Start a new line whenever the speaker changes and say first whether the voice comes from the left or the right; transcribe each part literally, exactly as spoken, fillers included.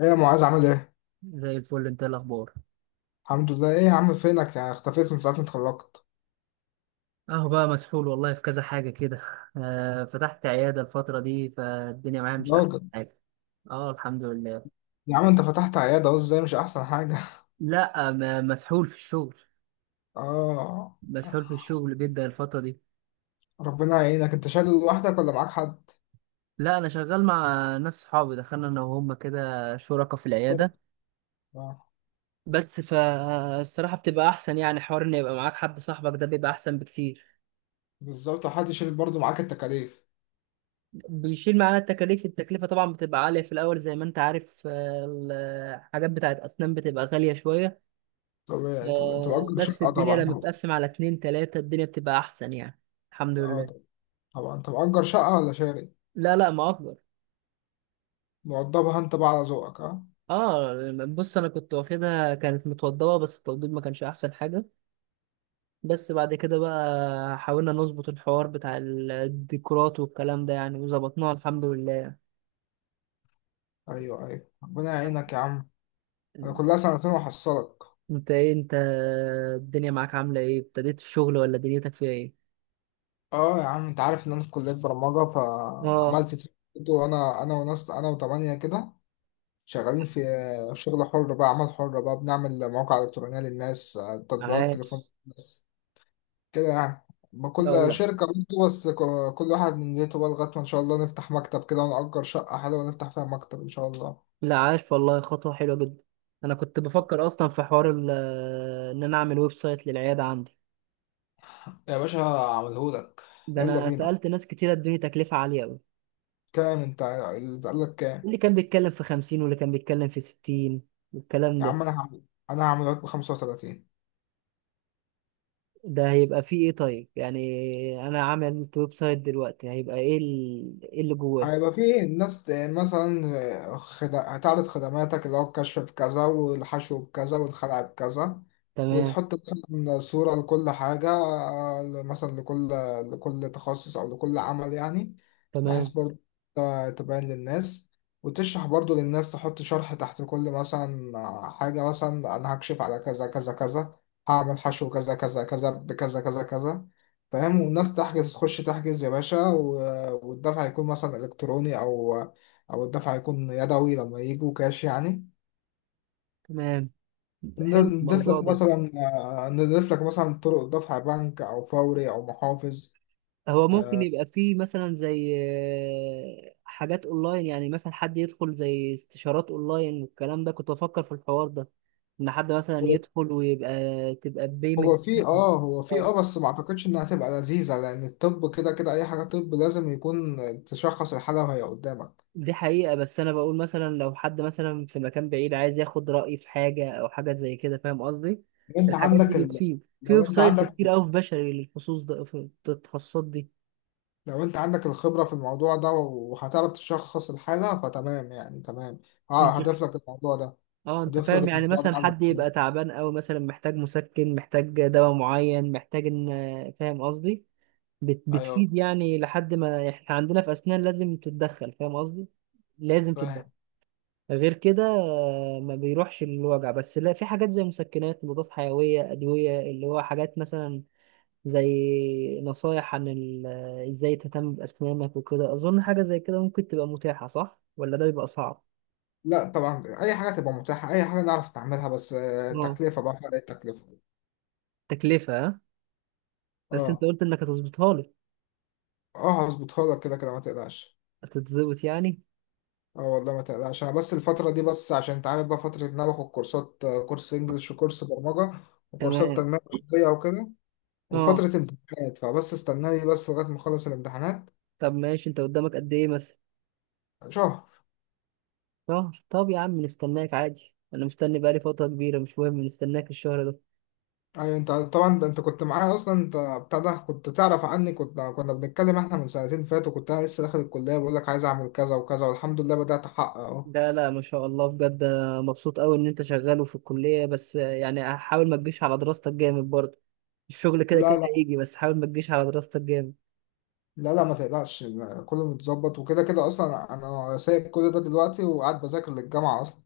left: ايه يا معاذ عامل ايه؟
right: زي الفل، انت ايه الاخبار؟
left: الحمد لله. ايه يا عم، فينك يا، اختفيت من ساعة ما اتخرجت.
right: اهو بقى مسحول والله، في كذا حاجه كده. آه، فتحت عياده الفتره دي، فالدنيا معايا مش احسن
left: راجل.
right: حاجه. اه، الحمد لله.
left: يا عم انت فتحت عيادة اهو، ازاي مش احسن حاجة؟
right: لا، م- مسحول في الشغل.
left: اه.
right: مسحول في الشغل جدا الفتره دي.
left: ربنا يعينك، انت شايل لوحدك ولا معاك حد؟
right: لا، انا شغال مع ناس صحابي، دخلنا انا وهم كده شركاء في العياده.
left: اه،
right: بس فالصراحه بتبقى احسن، يعني حوار ان يبقى معاك حد صاحبك ده بيبقى احسن بكتير.
left: بالظبط، حد يشيل برضه معاك التكاليف.
right: بيشيل معانا التكاليف، التكلفه طبعا بتبقى عاليه في الاول زي ما انت عارف آه، الحاجات بتاعت اسنان بتبقى غاليه شويه.
left: طبيعي طبيعي، انت
right: آه،
left: مأجر
right: بس
left: شقة
right: الدنيا
left: طبعا.
right: لما بتقسم على اتنين تلاتة الدنيا بتبقى أحسن يعني. الحمد
left: اه،
right: لله.
left: طبعا. طبعا انت مأجر شقة ولا شاري؟
right: لا لا، ما أكبر.
left: موضبها انت بقى على ذوقك، اه.
right: اه. بص، أنا كنت واخدها كانت متوضبة بس التوضيب ما كانش أحسن حاجة. بس بعد كده بقى حاولنا نظبط الحوار بتاع ال- الديكورات والكلام ده، يعني وظبطناه الحمد لله يعني.
left: ايوه ايوه، ربنا يعينك يا عم. انا كلها سنتين وحصلك.
right: انت ايه انت؟ الدنيا معاك عاملة ايه، ابتديت في الشغل ولا دنيتك فيها ايه؟
left: اه يا عم، انت عارف ان انا في كلية برمجة،
right: اه.
left: فعملت تيم. وانا انا وناس انا وتمانية كده، شغالين في شغل حر بقى، عمل حر بقى، بنعمل مواقع إلكترونية للناس، تطبيقات تليفون
right: عاش.
left: للناس، كده يعني.
right: لا
left: كل
right: والله.
left: شركة بنته بس، ك- كل واحد من بيته بقى، لغاية ما ان شاء الله نفتح مكتب كده ونأجر شقة حلوة ونفتح فيها مكتب ان شاء الله.
right: لا، عاش والله، خطوة حلوة جدا. أنا كنت بفكر أصلا في حوار ال- آه، إن أنا أعمل ويب سايت للعيادة عندي.
left: يا باشا هعملهولك.
right: ده
left: يلا
right: أنا
left: بينا.
right: سألت ناس كتير ادوني تكلفة عالية أوي.
left: كام، انت اللي قال لك كام؟
right: اللي كان بيتكلم في خمسين واللي كان بيتكلم في ستين والكلام
left: يا
right: ده.
left: عم انا هعمل، انا هعمله لك ب خمسة وتلاتين.
right: ده هيبقى فيه إيه؟ طيب، يعني أنا عامل ويب سايت دلوقتي هيبقى إيه ال- إيه اللي جواه؟
left: هيبقى فيه الناس ت- مثلا، آه، خد- هتعرض خدماتك اللي هو الكشف بكذا والحشو بكذا والخلع بكذا.
right: تمام.
left: وتحط مثلا صورة لكل حاجة، آه، ل- مثلا لكل، لكل تخصص أو لكل عمل يعني. بحيث
right: تمام.
left: برضه ت- تبين للناس، وتشرح برضه للناس، تحط شرح تحت كل مثلا آه، حاجة. مثلا أنا هكشف على كذا كذا كذا، هعمل حشو كذا كذا كذا بكذا كذا كذا، فاهم؟ والناس تحجز، تخش تحجز يا باشا، و- والدفع هيكون مثلا إلكتروني، أو أو الدفع هيكون يدوي لما يجوا كاش يعني.
right: تمام.
left: ن-
right: حلو
left: نضيف
right: الموضوع
left: لك
right: ده.
left: مثلا، آه، نضيف لك مثلا طرق دفع بنك أو فوري أو محافظ.
right: هو ممكن يبقى فيه مثلا زي آه، حاجات اونلاين، يعني مثلا حد يدخل زي استشارات اونلاين والكلام ده، كنت بفكر في الحوار ده، ان حد مثلا
left: هو
right: يدخل ويبقى تبقى بيمنت.
left: هو في اه هو في
right: اه،
left: اه بس ما اعتقدش انها هتبقى لذيذة، لان الطب كده كده اي حاجة طب لازم يكون تشخص الحالة وهي قدامك.
right: دي حقيقة، بس انا بقول مثلا لو حد مثلا في مكان بعيد عايز ياخد رأيي في حاجة او حاجة زي كده، فاهم قصدي؟
left: لو انت
right: الحاجات
left: عندك
right: دي
left: ال...
right: بتفيد في
left: لو
right: ويب
left: انت
right: سايتس
left: عندك،
right: كتير قوي، في بشري للخصوص ده في التخصصات دي.
left: لو انت عندك الخبرة في الموضوع ده وهتعرف تشخص الحالة، فتمام يعني، تمام. اه
right: انت،
left: هضيف لك الموضوع ده،
right: اه انت
left: هضيف لك
right: فاهم، يعني
left: الموضوع ده
right: مثلا
left: على
right: حد
left: الوصول.
right: يبقى تعبان قوي مثلا، محتاج مسكن، محتاج دواء معين، محتاج ان، فاهم قصدي؟ بت...
left: ايوه.
right: بتفيد يعني، لحد ما احنا عندنا في اسنان لازم تتدخل، فاهم قصدي؟ لازم تتدخل.
left: فاهم.
right: غير كده آه، ما بيروحش الوجع، بس لا في حاجات زي مسكنات، مضادات حيوية، ادوية، اللي هو حاجات مثلا زي نصايح عن ال... ازاي تهتم باسنانك وكده، اظن حاجة زي كده ممكن تبقى متاحة، صح ولا ده بيبقى صعب؟
left: لا طبعا، اي حاجة تبقى متاحة، اي حاجة نعرف نعملها، بس آه،
right: اه.
left: تكلفة بقى، فرق التكلفة.
right: تكلفة ها؟ بس انت
left: اه.
right: قلت انك هتظبطها لي.
left: اه هظبطها لك كده كده ما تقلقش.
right: هتتظبط يعني.
left: اه والله ما تقلقش، انا بس الفترة دي بس عشان انت عارف بقى، فترة ان انا باخد كورسات، آه، كورس انجلش وكورس برمجة وكورسات
right: تمام.
left: تنمية بشرية وكده،
right: اه،
left: وفترة امتحانات، فبس استناني بس لغاية ما اخلص الامتحانات.
right: طب ماشي، انت قدامك قد ايه مثلا؟
left: شهر.
right: شهر؟ طب يا عم نستناك عادي، انا مستني بقالي فترة كبيرة، مش مهم نستناك الشهر ده.
left: ايوه انت طبعا، ده انت كنت معايا اصلا، انت بتاع ده، كنت تعرف عني، كنت، كنا بنتكلم احنا من سنتين فاتوا، كنت انا لسه داخل الكليه بقول لك عايز اعمل كذا وكذا، والحمد لله بدات احقق اهو.
right: لا لا، ما شاء الله، بجد أنا مبسوط قوي ان انت شغال وفي الكلية، بس يعني حاول ما تجيش على دراستك جامد برضه. الشغل كده
left: لا
right: كده
left: لا.
right: هيجي، بس حاول ما تجيش على دراستك جامد.
left: لا لا، ما تقلقش. كله متظبط، وكده كده اصلا انا سايب كل ده دلوقتي وقاعد بذاكر للجامعه اصلا.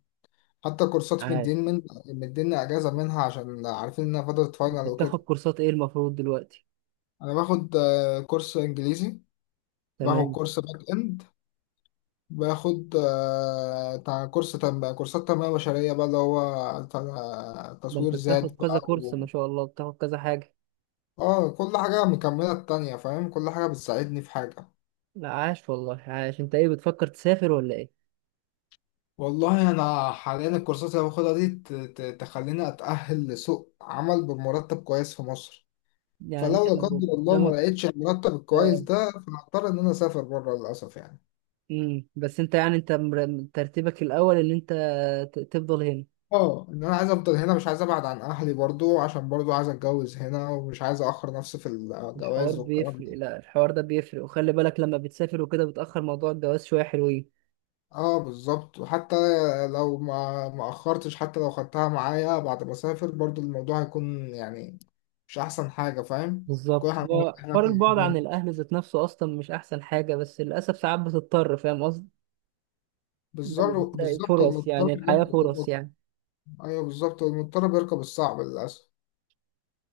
left: حتى كورسات
right: عاش.
left: مدين من، مديني اجازه منها عشان عارفين انها فتره فاينل
right: بتاخد
left: وكده.
right: كورسات ايه المفروض دلوقتي؟
left: انا باخد آه، كورس انجليزي، باخد
right: تمام.
left: كورس باك اند، باخد آه، بتاع كورس تنمية بقى، كورسات تنمية بشرية بقى اللي هو بتاع
right: ده
left: تصوير
right: انت بتاخد
left: ذات
right: كذا
left: بقى
right: كورس، ما
left: و...
right: شاء الله، بتاخد كذا حاجة.
left: اه كل حاجة مكملة التانية، فاهم؟ كل حاجة بتساعدني في حاجة.
right: لا، عاش والله، عاش. انت ايه، بتفكر تسافر ولا ايه؟
left: والله أنا حاليا الكورسات اللي باخدها دي ت- ت- تخليني أتأهل لسوق عمل بمرتب كويس في مصر.
right: يعني
left: فلو
right: انت
left: لا
right: لو
left: قدر الله ما
right: قدامك.
left: لقيتش المرتب الكويس
right: اه.
left: ده، فهضطر إن أنا أسافر بره للأسف يعني.
right: امم بس انت يعني، انت مر- ترتيبك الاول ان انت ت- تفضل هنا.
left: اه ان انا عايز افضل هنا، مش عايز ابعد عن اهلي برضو، عشان برضو عايز اتجوز هنا، ومش عايز اخر نفسي في
right: الحوار
left: الجواز والكلام.
right: بيفرق، لا الحوار ده بيفرق، وخلي بالك لما بتسافر وكده بتأخر موضوع الجواز شوية حلوين.
left: اه بالظبط، وحتى لو ما ما اخرتش، حتى لو خدتها معايا بعد ما اسافر، برضو الموضوع هيكون يعني مش احسن حاجه، فاهم؟ كل
right: بالظبط،
left: حاجه،
right: هو
left: احنا،
right: حوار البعد عن الاهل ذات نفسه اصلا مش احسن حاجة، بس للاسف ساعات بتضطر، فاهم قصدي؟ لما
left: بالظبط
right: بتلاقي
left: بالظبط،
right: فرص،
left: المضطر
right: يعني الحياة فرص
left: بيركب.
right: يعني.
left: ايوه بالظبط، المضطر بيركب الصعب للاسف.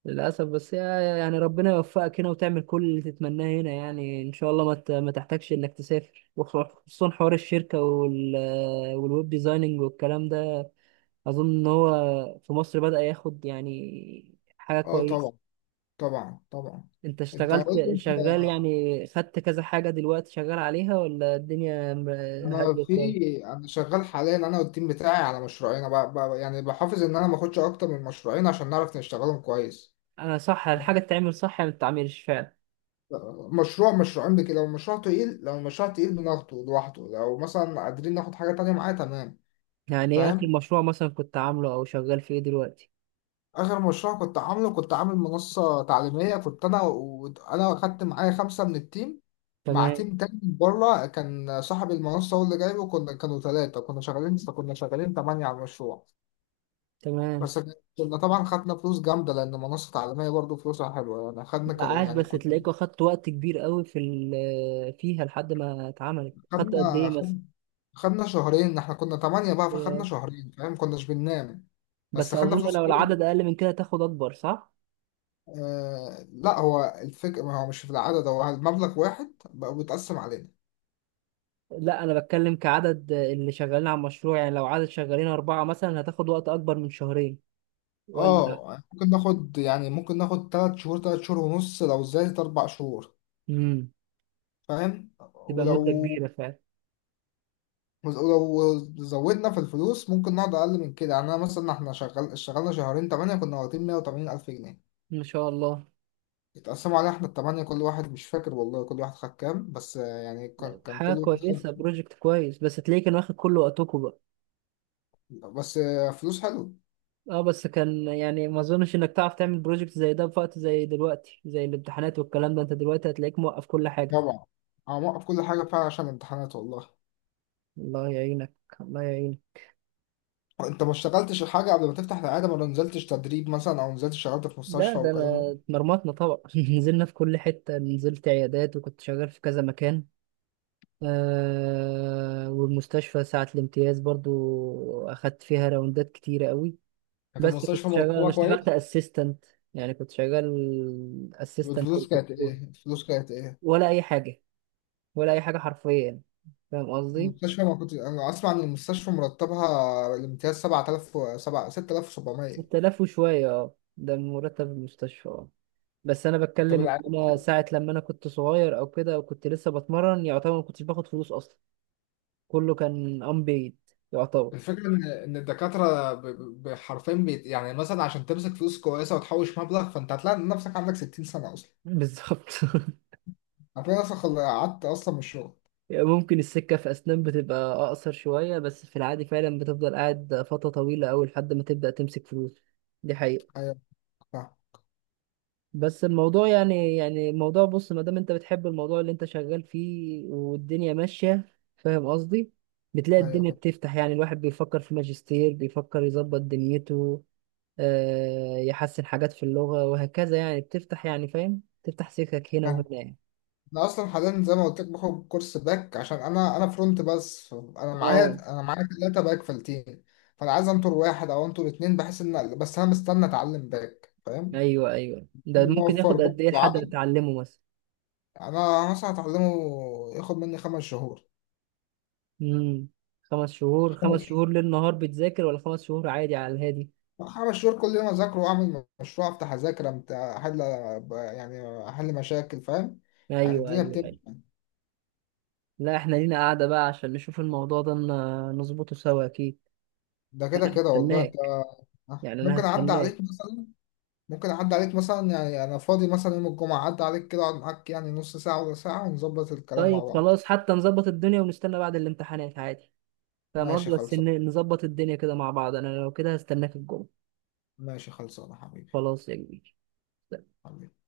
right: للاسف، بس هي- يعني ربنا يوفقك هنا وتعمل كل اللي تتمناه هنا، يعني ان شاء الله ما ت- ما تحتاجش انك تسافر، وخصوصا حوار الشركة وال والويب ديزايننج والكلام ده. أظن إن هو في مصر بدأ ياخد يعني حاجة
left: اه
right: كويسة.
left: طبعا. طبعا طبعا.
right: أنت
left: انت قول لي
right: اشتغلت،
left: انت.
right: شغال يعني، خدت كذا حاجة دلوقتي شغال عليها، ولا الدنيا م-
left: انا
right: هادية
left: في،
right: شوية؟
left: انا شغال حاليا انا والتيم بتاعي على مشروعين. أنا ب... ب... يعني بحافظ ان انا ما اخدش اكتر من مشروعين عشان نعرف نشتغلهم كويس.
right: أنا، صح الحاجة تتعمل صح يعني، ما تتعملش فعلا.
left: مشروع مش عندك، لو المشروع تقيل، لو المشروع تقيل بناخده لوحده، لو مثلا قادرين ناخد حاجة تانية معاه تمام.
right: يعني إيه آخر
left: فاهم.
right: مشروع مثلا كنت عامله أو شغال فيه دلوقتي؟
left: آخر مشروع كنت عامله، كنت عامل منصة تعليمية. كنت أنا، وأنا أخدت معايا خمسة من التيم مع
right: تمام.
left: تيم تاني من بره، كان صاحب المنصة هو اللي جايبه، كنا كانوا ثلاثة، كنا شغالين كنا شغالين تمانية على المشروع.
right: تمام.
left: بس كنا طبعا خدنا فلوس جامدة، لأن منصة تعليمية برضه فلوسها حلوة يعني. خدنا ك-
right: لا، عاش،
left: يعني
right: بس
left: كنا،
right: تلاقيك أخدت وقت كبير قوي في ال- فيها لحد ما اتعملت، خدت قد
left: خدنا
right: إيه مثلا؟
left: خد- خدنا شهرين. احنا كنا تمانية بقى، فخدنا شهرين، فاهم؟ كناش بننام،
right: بس
left: بس خدنا
right: أظن
left: فلوس
right: لو
left: حاجة.
right: العدد أقل من كده تاخد أكبر، صح؟
left: آه لا، هو الفكرة، ما هو مش في العدد، هو المبلغ واحد بقى بيتقسم علينا.
right: لا، انا بتكلم كعدد اللي شغالين على المشروع، يعني لو عدد شغالين اربعة مثلا هتاخد وقت اكبر من شهرين ولا؟
left: اه ممكن ناخد، يعني ممكن ناخد تلات شهور، تلات شهور ونص، لو زادت أربع شهور.
right: امم
left: فاهم.
right: تبقى مدة
left: ولو
right: كبيرة فعلا.
left: ولو زودنا في الفلوس ممكن نقعد أقل من كده يعني. أنا مثلا، احنا شغال، اشتغلنا شهرين تمانية، كنا واخدين مية وتمانين ألف جنيه.
right: ما شاء الله.
left: اتقسموا علينا احنا التمانية، كل واحد مش فاكر والله كل واحد خد كام، بس آه، يعني كان كان
right: حاجة
left: كل واحد خد،
right: كويسة، بروجكت كويس، بس هتلاقيه كان واخد كل وقتكم بقى.
left: بس آه، فلوس حلو.
right: اه، بس كان يعني ما اظنش انك تعرف تعمل بروجكت زي ده في وقت زي دلوقتي، زي الامتحانات والكلام ده، انت دلوقتي هتلاقيك موقف كل حاجة.
left: طبعا. انا موقف كل حاجة فعلا عشان الامتحانات والله.
right: الله يعينك. الله يعينك.
left: انت ما اشتغلتش حاجة قبل ما تفتح العيادة؟ ما نزلتش تدريب مثلا، او نزلت اشتغلت في
right: لا،
left: مستشفى
right: ده
left: والكلام ده؟
right: انا اتمرمطنا طبعا، نزلنا في كل حتة، نزلت عيادات وكنت شغال في كذا مكان. آه، والمستشفى ساعة الامتياز برضو أخدت فيها راوندات كتيرة قوي.
left: كانت
right: بس
left: المستشفى
right: كنت شغال، أنا
left: مرتبة
right: اشتغلت
left: كويس،
right: أسيستنت، يعني كنت شغال أسيستنت
left: والفلوس كانت ايه،
right: للدكتور.
left: الفلوس كانت ايه؟
right: ولا أي حاجة. ولا أي حاجة حرفيا، فاهم قصدي؟
left: المستشفى، ما كنت انا اسمع ان المستشفى مرتبها الامتياز سبعة آلاف و- سبعة- ستة آلاف وسبعمائة.
right: ستة آلاف وشوية، اه ده مرتب المستشفى اه. بس أنا
left: طب
right: بتكلم
left: العيادة؟
right: إن أنا ساعة لما أنا كنت صغير أو كده وكنت لسه بتمرن، يعتبر ما كنتش باخد فلوس أصلا. كله كان unpaid يعتبر.
left: الفكرة إن إن الدكاترة ب- ب- ب- حرفيا بيت يعني، مثلا عشان تمسك فلوس كويسة وتحوش مبلغ، فأنت هتلاقي إن نفسك عندك ستين سنة أصلا.
right: بالظبط.
left: هتلاقي نفسك خل- قعدت أصلا من الشغل.
right: يعني ممكن السكة في أسنان بتبقى أقصر شوية، بس في العادي فعلا بتفضل قاعد فترة طويلة أوي لحد ما تبدأ تمسك فلوس. دي حقيقة.
left: أيوه فاهم
right: بس الموضوع يعني يعني الموضوع بص، ما دام أنت بتحب الموضوع اللي أنت شغال فيه والدنيا ماشية، فاهم قصدي، بتلاقي
left: أيوه
right: الدنيا
left: فاهم
right: بتفتح. يعني الواحد بيفكر في ماجستير، بيفكر يظبط دنيته، آه يحسن حاجات في اللغة وهكذا، يعني بتفتح يعني، فاهم، تفتح سكك هنا
left: فاهم.
right: وهنا يعني.
left: أنا أصلا حاليا زي ما قلت لك باخد كورس باك، عشان أنا، أنا فرونت بس أنا
right: اه.
left: معايا، أنا معايا تلاتة باك في التيم. فأنا عايز أنطر واحد أو أنطر اتنين، بحيث إن، بس أنا مستني أتعلم باك، فاهم؟
right: ايوه ايوه، ده
left: إن هو
right: ممكن
left: أوفر
right: ياخد قد
left: برضه
right: ايه لحد ما
left: عدد.
right: تتعلمه مثلا؟
left: أنا مثلا هتعلمه، ياخد مني خمس شهور.
right: امم خمس شهور؟ خمس شهور ليل نهار بتذاكر ولا خمس شهور عادي على الهادي؟
left: خمس شهور كل يوم أذاكر وأعمل مشروع، أفتح أذاكر، أمت- أحل، يعني أحل مشاكل، فاهم؟ يعني
right: ايوه
left: الدنيا
right: ايوه ايوه.
left: بتمشي.
right: لا، احنا لينا قاعدة بقى عشان نشوف الموضوع ده ن- نظبطه سوا، اكيد.
left: ده كده
right: انا
left: كده والله أنت.
right: هستناك.
left: آه.
right: يعني انا
left: ممكن أعدي
right: هستناك.
left: عليك مثلا، ممكن أعدي عليك مثلا، يعني أنا فاضي مثلا يوم الجمعة، أعدي عليك كده أقعد معاك يعني نص ساعة ولا ساعة، ونظبط الكلام مع
right: طيب
left: بعض.
right: خلاص، حتى نظبط الدنيا ونستنى بعد الامتحانات عادي، فاهم
left: ماشي
right: قصدي، بس إن-
left: خلصان.
right: نظبط الدنيا كده مع بعض. انا لو كده هستناك الجمعة.
left: ماشي خلصان يا حبيبي.
right: خلاص يا كبير.
left: حبيبي.